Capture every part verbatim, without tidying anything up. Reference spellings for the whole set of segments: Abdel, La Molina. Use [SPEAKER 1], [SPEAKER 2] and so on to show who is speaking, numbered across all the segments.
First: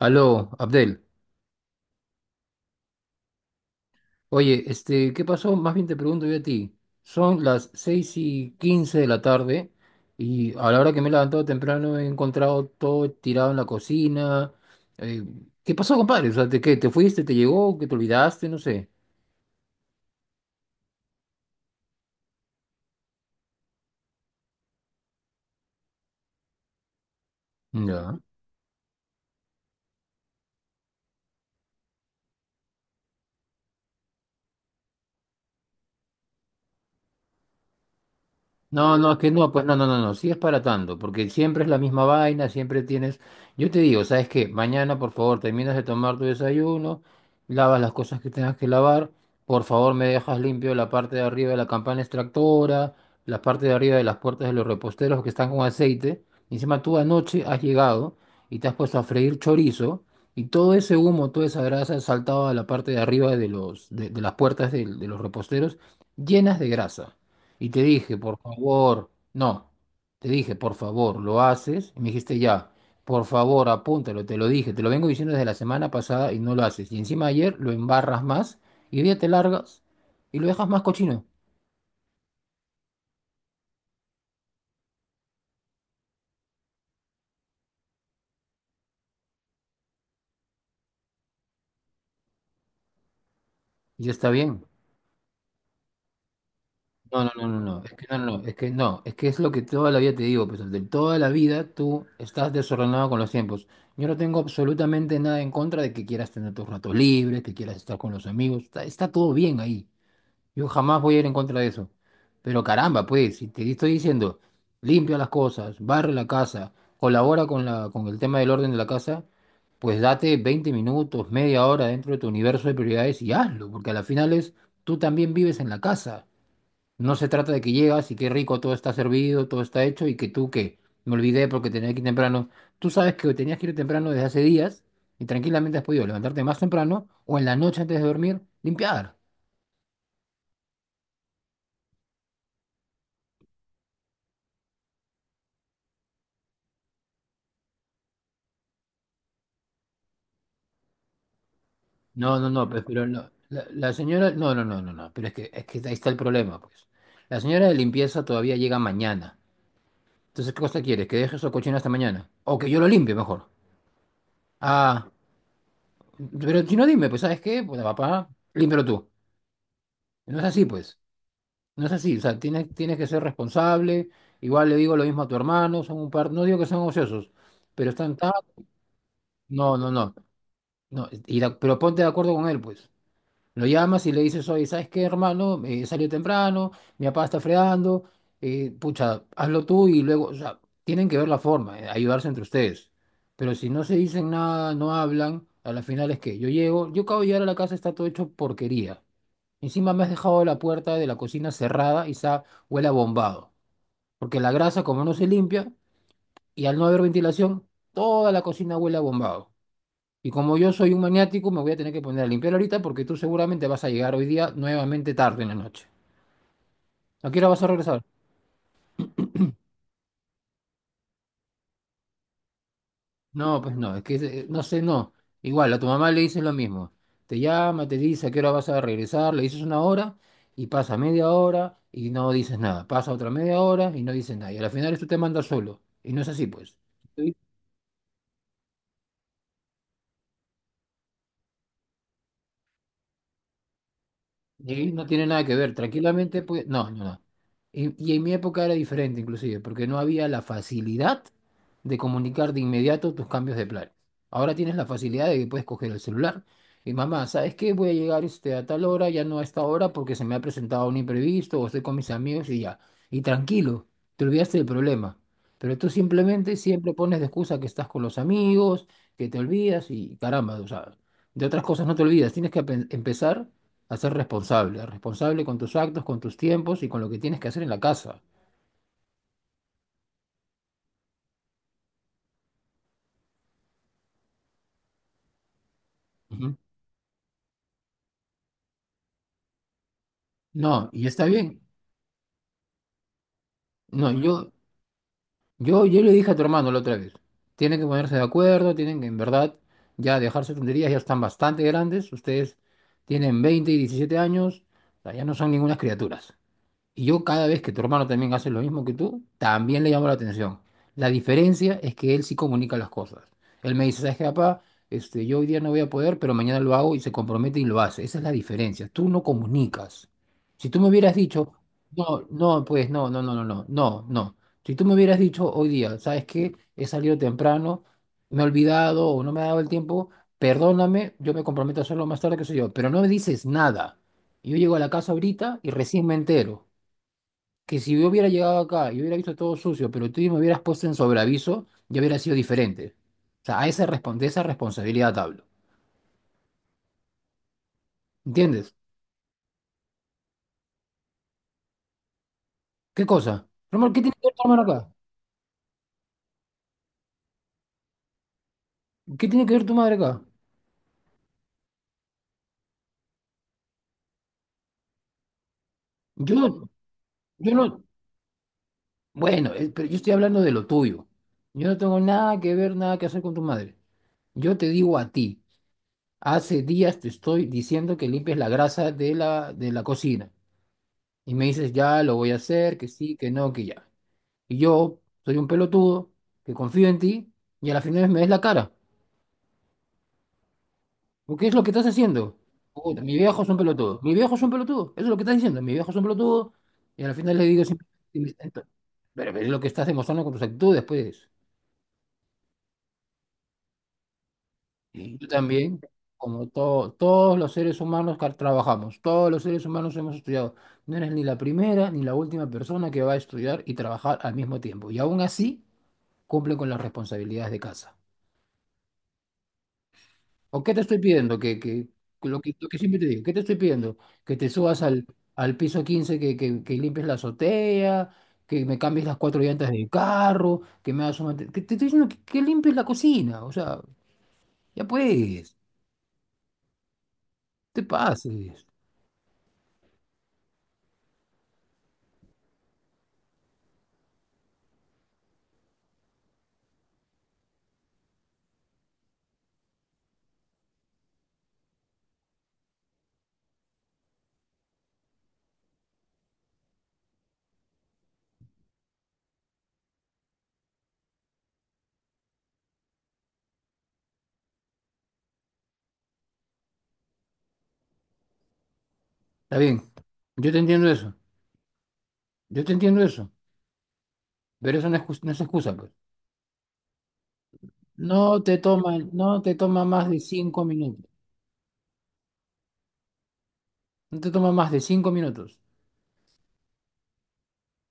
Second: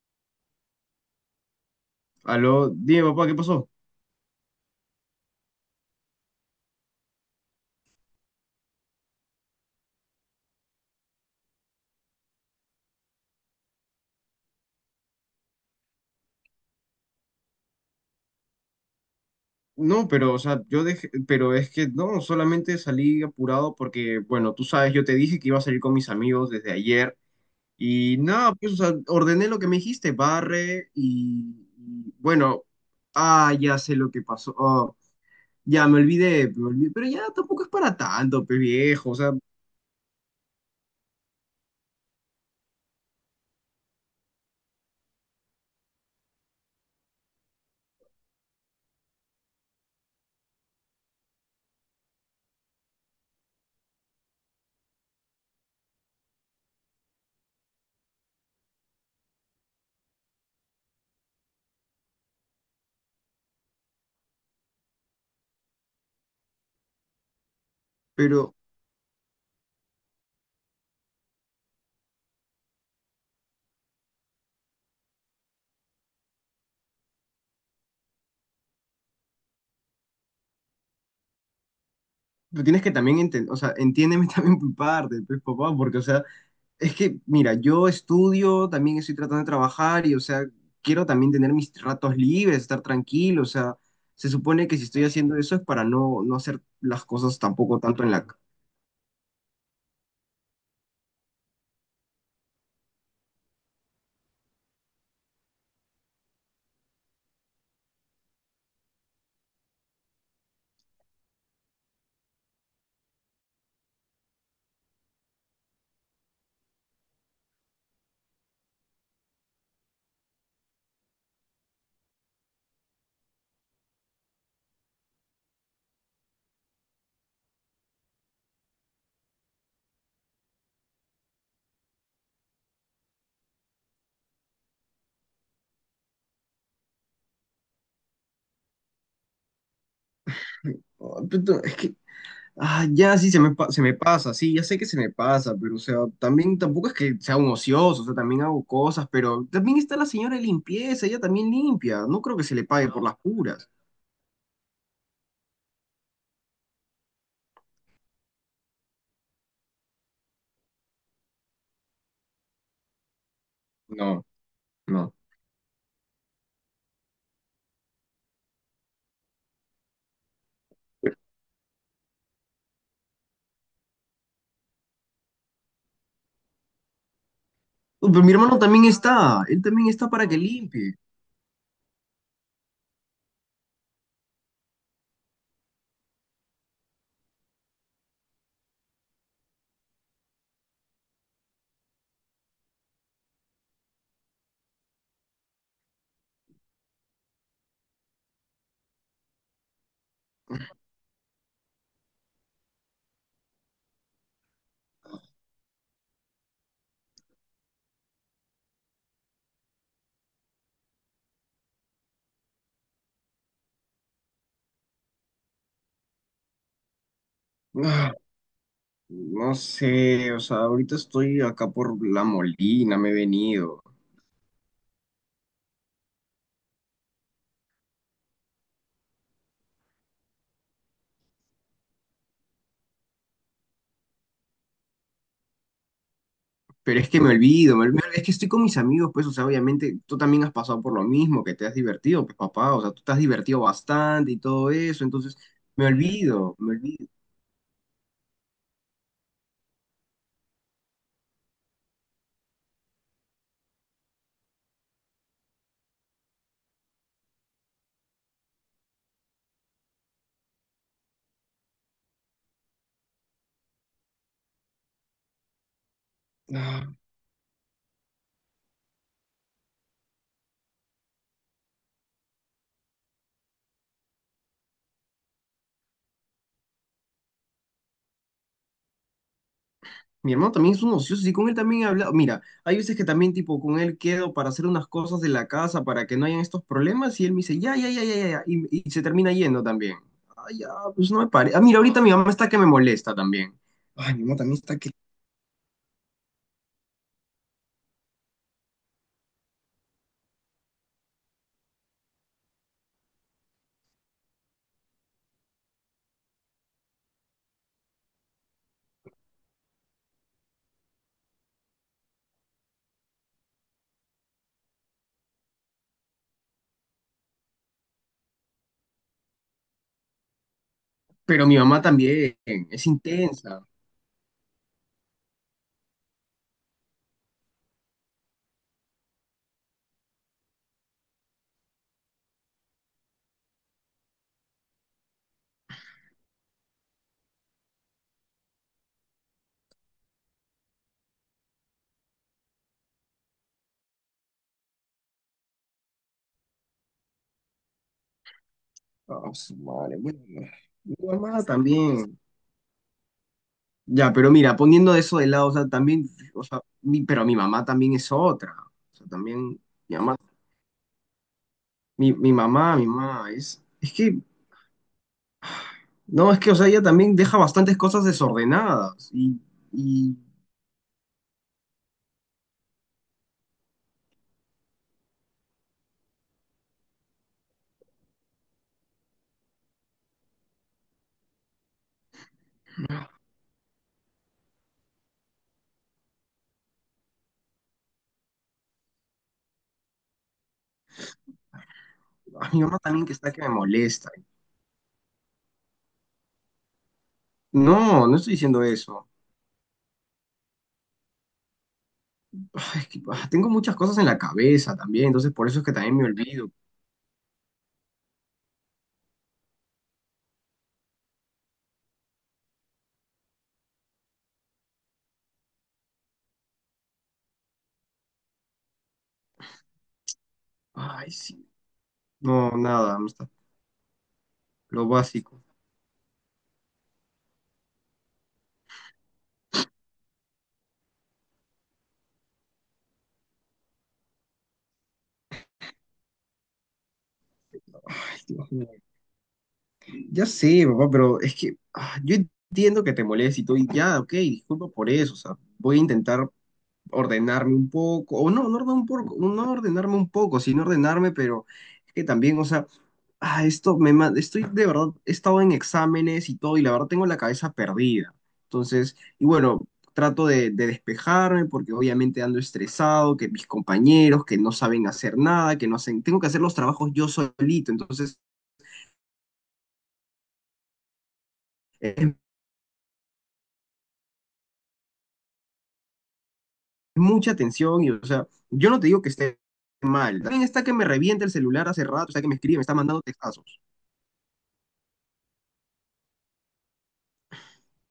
[SPEAKER 1] Aló, Abdel.
[SPEAKER 2] Aló, dime papá, ¿qué pasó?
[SPEAKER 1] Oye, este, ¿qué pasó? Más bien te pregunto yo a ti. Son las seis y quince de la tarde y a la hora que me he levantado temprano he encontrado todo tirado en la cocina. Eh, ¿qué pasó, compadre? O sea, ¿te, qué, ¿te fuiste? ¿Te llegó? ¿Que te olvidaste? No sé.
[SPEAKER 2] No, pero, o sea, yo dejé, pero es que no, solamente salí apurado porque, bueno, tú sabes, yo te dije que iba a salir con mis amigos desde ayer y
[SPEAKER 1] Ya.
[SPEAKER 2] nada, pues, o sea, ordené lo que me dijiste, barre y, y, bueno, ah, ya sé lo que pasó. Oh, ya me olvidé, me olvidé, pero ya tampoco es para tanto, pe
[SPEAKER 1] No,
[SPEAKER 2] viejo,
[SPEAKER 1] no,
[SPEAKER 2] o
[SPEAKER 1] es que
[SPEAKER 2] sea,
[SPEAKER 1] no, pues no, no, no, no, sí es para tanto, porque siempre es la misma vaina, siempre tienes, yo te digo, ¿sabes qué? Mañana, por favor, terminas de tomar tu desayuno, lavas las cosas que tengas que lavar, por favor, me dejas limpio la parte de arriba de la campana extractora, la parte de arriba de las puertas de los reposteros que están con aceite, y encima tú anoche has llegado y te has puesto a freír chorizo, y todo ese humo, toda esa grasa ha saltado a la parte de arriba de los, de, de las puertas del- de los reposteros, llenas de grasa. Y te dije, por
[SPEAKER 2] pero
[SPEAKER 1] favor, no, te dije, por favor, lo haces. Y me dijiste, ya, por favor, apúntalo, te lo dije, te lo vengo diciendo desde la semana pasada y no lo haces. Y encima ayer lo embarras más y hoy día te largas y lo dejas más cochino.
[SPEAKER 2] tú tienes que también entender, o sea, entiéndeme también por parte, pues, papá, porque, o sea, es que, mira, yo estudio, también estoy tratando de trabajar y, o sea, quiero también tener mis ratos libres, estar tranquilo, o sea,
[SPEAKER 1] Y ya está
[SPEAKER 2] se
[SPEAKER 1] bien.
[SPEAKER 2] supone que si estoy haciendo eso es para no, no hacer las
[SPEAKER 1] No, no,
[SPEAKER 2] cosas
[SPEAKER 1] no, no,
[SPEAKER 2] tampoco
[SPEAKER 1] no, es
[SPEAKER 2] tanto
[SPEAKER 1] que
[SPEAKER 2] en
[SPEAKER 1] no,
[SPEAKER 2] la... ca-
[SPEAKER 1] no, no, es que no, es que es lo que toda la vida te digo, pues de toda la vida tú estás desordenado con los tiempos. Yo no tengo absolutamente nada en contra de que quieras tener tus ratos libres, que quieras estar con los amigos, está, está todo bien ahí. Yo jamás voy a ir en contra de eso. Pero caramba, pues, si te estoy diciendo, limpia las cosas, barre la casa, colabora con la, con el tema del orden de la casa, pues date veinte minutos, media hora dentro de tu universo de prioridades y hazlo, porque a la final es, tú también vives en la casa. No se trata de que llegas y qué rico, todo está servido, todo está hecho y que tú que me olvidé porque tenía que ir temprano. Tú sabes que tenías que ir temprano desde hace días y tranquilamente has podido levantarte más temprano o en la noche antes de dormir, limpiar.
[SPEAKER 2] Oh, puto, es que, ah, ya sí, se me, pa- se me pasa. Sí, ya sé que se me pasa, pero, o sea, también tampoco es que sea un ocioso, o sea, también hago cosas, pero también está la señora de limpieza, ella también limpia, no creo
[SPEAKER 1] No,
[SPEAKER 2] que
[SPEAKER 1] no,
[SPEAKER 2] se le
[SPEAKER 1] no, pues,
[SPEAKER 2] pague por
[SPEAKER 1] pero
[SPEAKER 2] no, las
[SPEAKER 1] no, la,
[SPEAKER 2] puras.
[SPEAKER 1] la señora, no, no, no, no, no, pero es que, es que ahí está el problema, pues. La señora de limpieza todavía llega mañana. Entonces, ¿qué cosa quieres? ¿Que deje eso cochino hasta mañana? O que yo lo limpie mejor.
[SPEAKER 2] No,
[SPEAKER 1] Ah,
[SPEAKER 2] no.
[SPEAKER 1] pero si no dime, pues, ¿sabes qué? Pues, papá, límpialo tú. No es así, pues. No es así, o sea, tienes, tienes que ser responsable. Igual le digo lo mismo a tu hermano, son un par, no digo que sean ociosos, pero
[SPEAKER 2] Uh,
[SPEAKER 1] están
[SPEAKER 2] pero
[SPEAKER 1] tan...
[SPEAKER 2] mi hermano también está, él
[SPEAKER 1] No,
[SPEAKER 2] también
[SPEAKER 1] no,
[SPEAKER 2] está
[SPEAKER 1] no,
[SPEAKER 2] para que limpie.
[SPEAKER 1] no, y da- pero ponte de acuerdo con él, pues. Lo llamas y le dices, oye, ¿sabes qué, hermano? Eh, salió temprano, mi papá está fregando, eh, pucha, hazlo tú y luego, o sea, tienen que ver la forma, eh, ayudarse entre ustedes. Pero si no se dicen nada, no hablan, a la final es que yo llego, yo acabo de llegar a la casa, está todo hecho porquería. Encima me has dejado la puerta de la cocina cerrada y está, huele a bombado. Porque la grasa, como no se limpia, y al no haber ventilación, toda la cocina huele a bombado. Y como yo soy un maniático, me voy a tener que poner a limpiar ahorita porque tú seguramente vas a llegar hoy día nuevamente tarde en la noche. ¿A qué hora vas a regresar?
[SPEAKER 2] Ah, no sé, o sea, ahorita estoy acá por La Molina, me he
[SPEAKER 1] No, pues
[SPEAKER 2] venido.
[SPEAKER 1] no, es que eh, no sé, no. Igual, a tu mamá le dices lo mismo. Te llama, te dice a qué hora vas a regresar, le dices una hora y pasa media hora y no dices nada. Pasa otra media hora y no dices nada. Y al final tú te mandas solo. Y no es así, pues.
[SPEAKER 2] Pero es que me olvido, me olvido, es que estoy con mis amigos, pues, o sea, obviamente tú también has pasado por lo mismo, que te has divertido, pues, papá, o sea, tú te has divertido bastante y todo
[SPEAKER 1] Y
[SPEAKER 2] eso,
[SPEAKER 1] no tiene
[SPEAKER 2] entonces
[SPEAKER 1] nada que ver,
[SPEAKER 2] me
[SPEAKER 1] tranquilamente,
[SPEAKER 2] olvido,
[SPEAKER 1] pues,
[SPEAKER 2] me
[SPEAKER 1] no, no,
[SPEAKER 2] olvido.
[SPEAKER 1] no. Y, y en mi época era diferente inclusive, porque no había la facilidad de comunicar de inmediato tus cambios de planes. Ahora tienes la facilidad de que puedes coger el celular y mamá, ¿sabes qué? Voy a llegar este, a tal hora, ya no a esta hora porque se me ha presentado un imprevisto o estoy con mis amigos y ya. Y tranquilo, te olvidaste del problema. Pero tú simplemente siempre pones de excusa que estás con los amigos, que te olvidas y caramba, o sea, de otras cosas no te olvidas. Tienes que apen- empezar a ser responsable, responsable con tus actos, con tus tiempos y con lo que tienes que hacer en la casa.
[SPEAKER 2] Mi hermano también es un ocioso y con él también he hablado. Mira, hay veces que también tipo con él quedo para hacer unas cosas de la casa para que no hayan
[SPEAKER 1] Ujú.
[SPEAKER 2] estos problemas y él me dice, ya, ya, ya, ya, ya, ya", y, y se termina yendo también. Ay, ya,
[SPEAKER 1] No, y
[SPEAKER 2] pues no
[SPEAKER 1] está
[SPEAKER 2] me parece.
[SPEAKER 1] bien.
[SPEAKER 2] Ah, mira, ahorita mi mamá está que me molesta también.
[SPEAKER 1] No,
[SPEAKER 2] Ay, mi mamá
[SPEAKER 1] yo,
[SPEAKER 2] también está que...
[SPEAKER 1] yo, yo le dije a tu hermano la otra vez, tienen que ponerse de acuerdo, tienen que en verdad ya dejarse tonterías, ya están bastante grandes, ustedes tienen veinte y diecisiete años, o sea, ya no son ningunas criaturas. Y yo cada vez que tu hermano también hace lo mismo que tú, también le llamo la atención. La diferencia es que él sí comunica las cosas. Él me dice, ¿sabes qué, papá? Este, yo hoy día no voy a poder, pero mañana lo hago y se compromete y lo hace. Esa es la diferencia. Tú no comunicas. Si tú me hubieras
[SPEAKER 2] Pero
[SPEAKER 1] dicho,
[SPEAKER 2] mi mamá
[SPEAKER 1] no,
[SPEAKER 2] también
[SPEAKER 1] no,
[SPEAKER 2] es
[SPEAKER 1] pues no, no, no, no,
[SPEAKER 2] intensa.
[SPEAKER 1] no, no, no. Si tú me hubieras dicho hoy día, ¿sabes qué? He salido temprano, me he olvidado o no me ha dado el tiempo, perdóname, yo me comprometo a hacerlo más tarde, que sé yo, pero no me dices nada. Yo llego a la casa ahorita y recién me entero que si yo hubiera llegado acá y hubiera visto todo sucio, pero tú me hubieras puesto en sobreaviso, ya hubiera sido diferente. O sea, a esa, respon- de esa responsabilidad hablo. ¿Entiendes?
[SPEAKER 2] Ah, su madre, bueno. Mi mamá también.
[SPEAKER 1] ¿Qué cosa? Román, ¿qué
[SPEAKER 2] Ya,
[SPEAKER 1] tiene que
[SPEAKER 2] pero
[SPEAKER 1] ver tu
[SPEAKER 2] mira,
[SPEAKER 1] hermano acá?
[SPEAKER 2] poniendo eso de lado, o sea, también, o sea, mi- pero mi mamá también es otra. O sea,
[SPEAKER 1] ¿Qué tiene que
[SPEAKER 2] también,
[SPEAKER 1] ver tu madre
[SPEAKER 2] mi mamá,
[SPEAKER 1] acá?
[SPEAKER 2] mi, mi mamá, mi mamá, es, es que no, es que, o sea,
[SPEAKER 1] Yo,
[SPEAKER 2] ella también deja
[SPEAKER 1] yo
[SPEAKER 2] bastantes
[SPEAKER 1] no.
[SPEAKER 2] cosas desordenadas y,
[SPEAKER 1] Bueno, eh, pero yo estoy
[SPEAKER 2] y
[SPEAKER 1] hablando de lo tuyo. Yo no tengo nada que ver, nada que hacer con tu madre. Yo te digo a ti, hace días te estoy diciendo que limpies la grasa de la, de la cocina. Y me dices, ya lo voy a hacer, que sí, que no, que ya. Y yo soy un pelotudo que confío en ti y a la final me des la cara. ¿O qué es lo que estás haciendo?
[SPEAKER 2] a mi mamá
[SPEAKER 1] Puta,
[SPEAKER 2] también que
[SPEAKER 1] mi
[SPEAKER 2] está que
[SPEAKER 1] viejo es
[SPEAKER 2] me
[SPEAKER 1] un pelotudo.
[SPEAKER 2] molesta.
[SPEAKER 1] Mi viejo es un pelotudo. Eso es lo que estás diciendo. Mi viejo es un pelotudo y a la final le digo siempre...
[SPEAKER 2] No, no estoy diciendo eso.
[SPEAKER 1] Pero, pero es lo que estás demostrando con tus actitudes, pues.
[SPEAKER 2] Ay, es que, ah, tengo muchas cosas en la cabeza también,
[SPEAKER 1] Y tú
[SPEAKER 2] entonces por eso es que
[SPEAKER 1] también,
[SPEAKER 2] también me
[SPEAKER 1] como
[SPEAKER 2] olvido.
[SPEAKER 1] to- todos los seres humanos que trabajamos, todos los seres humanos hemos estudiado. No eres ni la primera ni la última persona que va a estudiar y trabajar al mismo tiempo. Y aún así, cumple con las responsabilidades de casa. ¿O qué te estoy
[SPEAKER 2] Ay,
[SPEAKER 1] pidiendo?
[SPEAKER 2] sí.
[SPEAKER 1] Que, que, que lo
[SPEAKER 2] No,
[SPEAKER 1] que, lo que
[SPEAKER 2] nada,
[SPEAKER 1] siempre te
[SPEAKER 2] no
[SPEAKER 1] digo,
[SPEAKER 2] está-
[SPEAKER 1] ¿qué te estoy pidiendo? Que te subas
[SPEAKER 2] lo
[SPEAKER 1] al,
[SPEAKER 2] básico.
[SPEAKER 1] al piso quince, que, que, que limpies la azotea, que me cambies las cuatro llantas del carro, que me hagas un... mante- Que te estoy diciendo que, que limpies la cocina, o sea, ya puedes, te
[SPEAKER 2] Ay, Dios
[SPEAKER 1] pases.
[SPEAKER 2] mío. Ya sé, papá, pero es que ah, yo entiendo que te moleste y todo, y ya, ok, disculpa por eso, o sea, voy a intentar ordenarme un poco, o no, no, ordenar un poco, no ordenarme un poco, sino ordenarme, pero es que también, o sea, ah, esto me ma- estoy de verdad, he estado en exámenes y todo, y la verdad tengo la cabeza perdida. Entonces, y bueno, trato de, de despejarme porque obviamente ando estresado, que mis compañeros que no saben hacer nada, que no hacen, tengo que hacer los trabajos yo solito, entonces
[SPEAKER 1] Está bien, yo te entiendo eso,
[SPEAKER 2] es
[SPEAKER 1] yo te entiendo eso, pero eso no es, jus- no es excusa, pues.
[SPEAKER 2] mucha tensión y, o
[SPEAKER 1] No
[SPEAKER 2] sea,
[SPEAKER 1] te
[SPEAKER 2] yo no te
[SPEAKER 1] toma,
[SPEAKER 2] digo que
[SPEAKER 1] no
[SPEAKER 2] esté
[SPEAKER 1] te toma más de
[SPEAKER 2] mal, también está
[SPEAKER 1] cinco
[SPEAKER 2] que me
[SPEAKER 1] minutos,
[SPEAKER 2] revienta el celular hace rato, está que me escribe, me está mandando textazos.
[SPEAKER 1] no te toma más de cinco minutos.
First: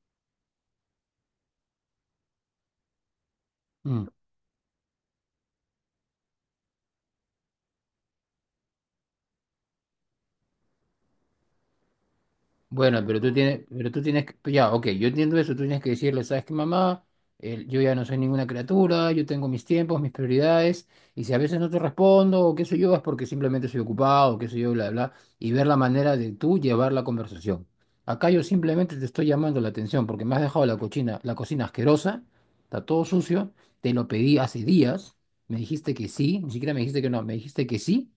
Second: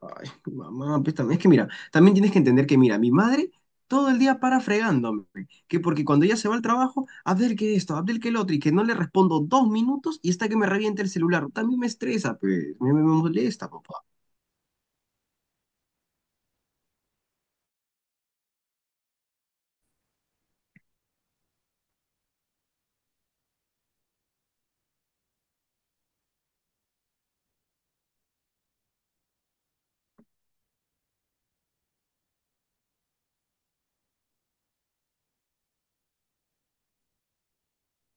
[SPEAKER 2] Ay, mamá, pues también es que mira, también tienes que entender que mira, mi madre
[SPEAKER 1] Mm.
[SPEAKER 2] todo el día para fregándome, que porque cuando ella se va al trabajo, Abdel que esto, Abdel que el otro, y que no le respondo dos minutos y está que me revienta el celular. También me estresa, pues, me, me
[SPEAKER 1] Bueno,
[SPEAKER 2] me
[SPEAKER 1] pero tú tienes,
[SPEAKER 2] molesta,
[SPEAKER 1] pero
[SPEAKER 2] papá.
[SPEAKER 1] tú tienes que, ya, ok, yo entiendo eso, tú tienes que decirle, ¿sabes qué, mamá? El- yo ya no soy ninguna criatura, yo tengo mis tiempos, mis prioridades, y si a veces no te respondo o qué sé yo, es porque simplemente soy ocupado, o qué sé yo, bla, bla, y ver la manera de tú llevar la conversación. Acá yo simplemente te estoy llamando la atención porque me has dejado la cocina, la cocina asquerosa, está todo sucio, te lo pedí hace días, me dijiste que sí, ni siquiera me dijiste que no, me dijiste que sí,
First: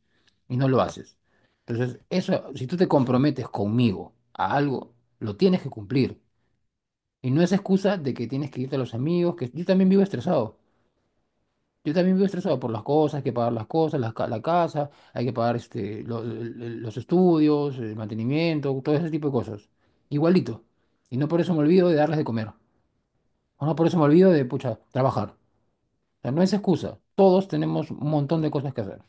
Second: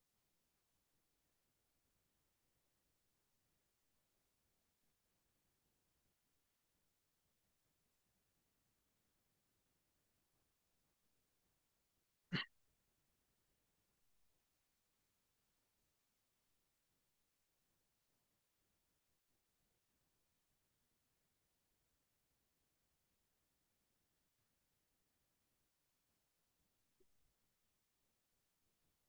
[SPEAKER 1] y no lo haces. Entonces, eso, si tú te comprometes conmigo a algo, lo tienes que cumplir. Y no es excusa de que tienes que irte a los amigos, que yo también vivo estresado. Yo también vivo estresado por las cosas, hay que pagar las cosas, la, ca- la casa, hay que pagar este, lo- el- el- los estudios, el mantenimiento, todo ese tipo de cosas. Igualito. Y no por eso me olvido de darles de comer. O no por eso me olvido de, pucha, trabajar. O sea, no es excusa. Todos tenemos un montón de cosas que hacer.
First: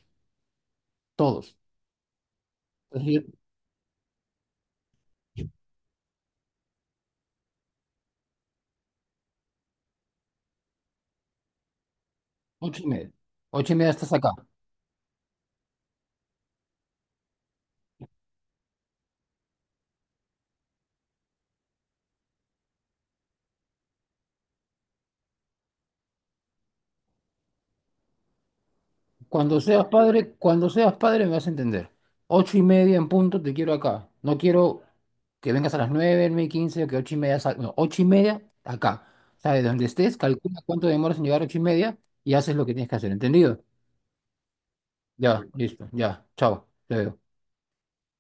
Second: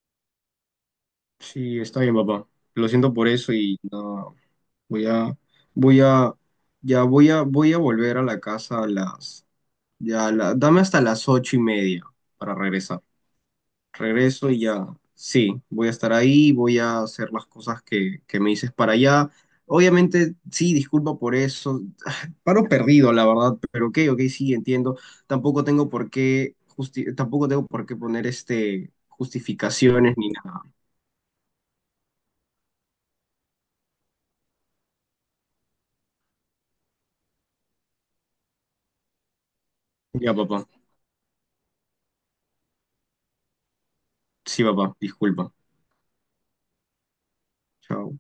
[SPEAKER 1] Todos.
[SPEAKER 2] Sí, está bien, papá. Lo siento
[SPEAKER 1] Entonces,
[SPEAKER 2] por
[SPEAKER 1] yo-
[SPEAKER 2] eso y no, voy a, voy a, ya voy a, voy a volver a la casa a las, ya, a la- dame hasta las ocho y media para
[SPEAKER 1] ocho y
[SPEAKER 2] regresar.
[SPEAKER 1] media. Ocho y media estás acá.
[SPEAKER 2] Regreso y ya, sí, voy a estar ahí, voy a hacer las cosas que, que me dices para allá. Obviamente, sí, disculpa por eso, paro perdido, la verdad, pero ok, ok, sí, entiendo. Tampoco tengo por qué, justi- tampoco tengo por qué poner este,
[SPEAKER 1] Cuando seas
[SPEAKER 2] justificaciones ni
[SPEAKER 1] padre,
[SPEAKER 2] nada.
[SPEAKER 1] cuando seas padre me vas a entender. Ocho y media en punto te quiero acá. No quiero que vengas a las nueve, nueve y quince, o que ocho y media sal- No, ocho y media acá. O sea, de donde estés,
[SPEAKER 2] Ya,
[SPEAKER 1] calcula
[SPEAKER 2] papá,
[SPEAKER 1] cuánto demoras en llegar a ocho y media y haces lo que tienes que hacer. ¿Entendido?
[SPEAKER 2] sí, papá,
[SPEAKER 1] Ya,
[SPEAKER 2] disculpa.
[SPEAKER 1] listo, ya. Chao. Te veo.
[SPEAKER 2] Chao.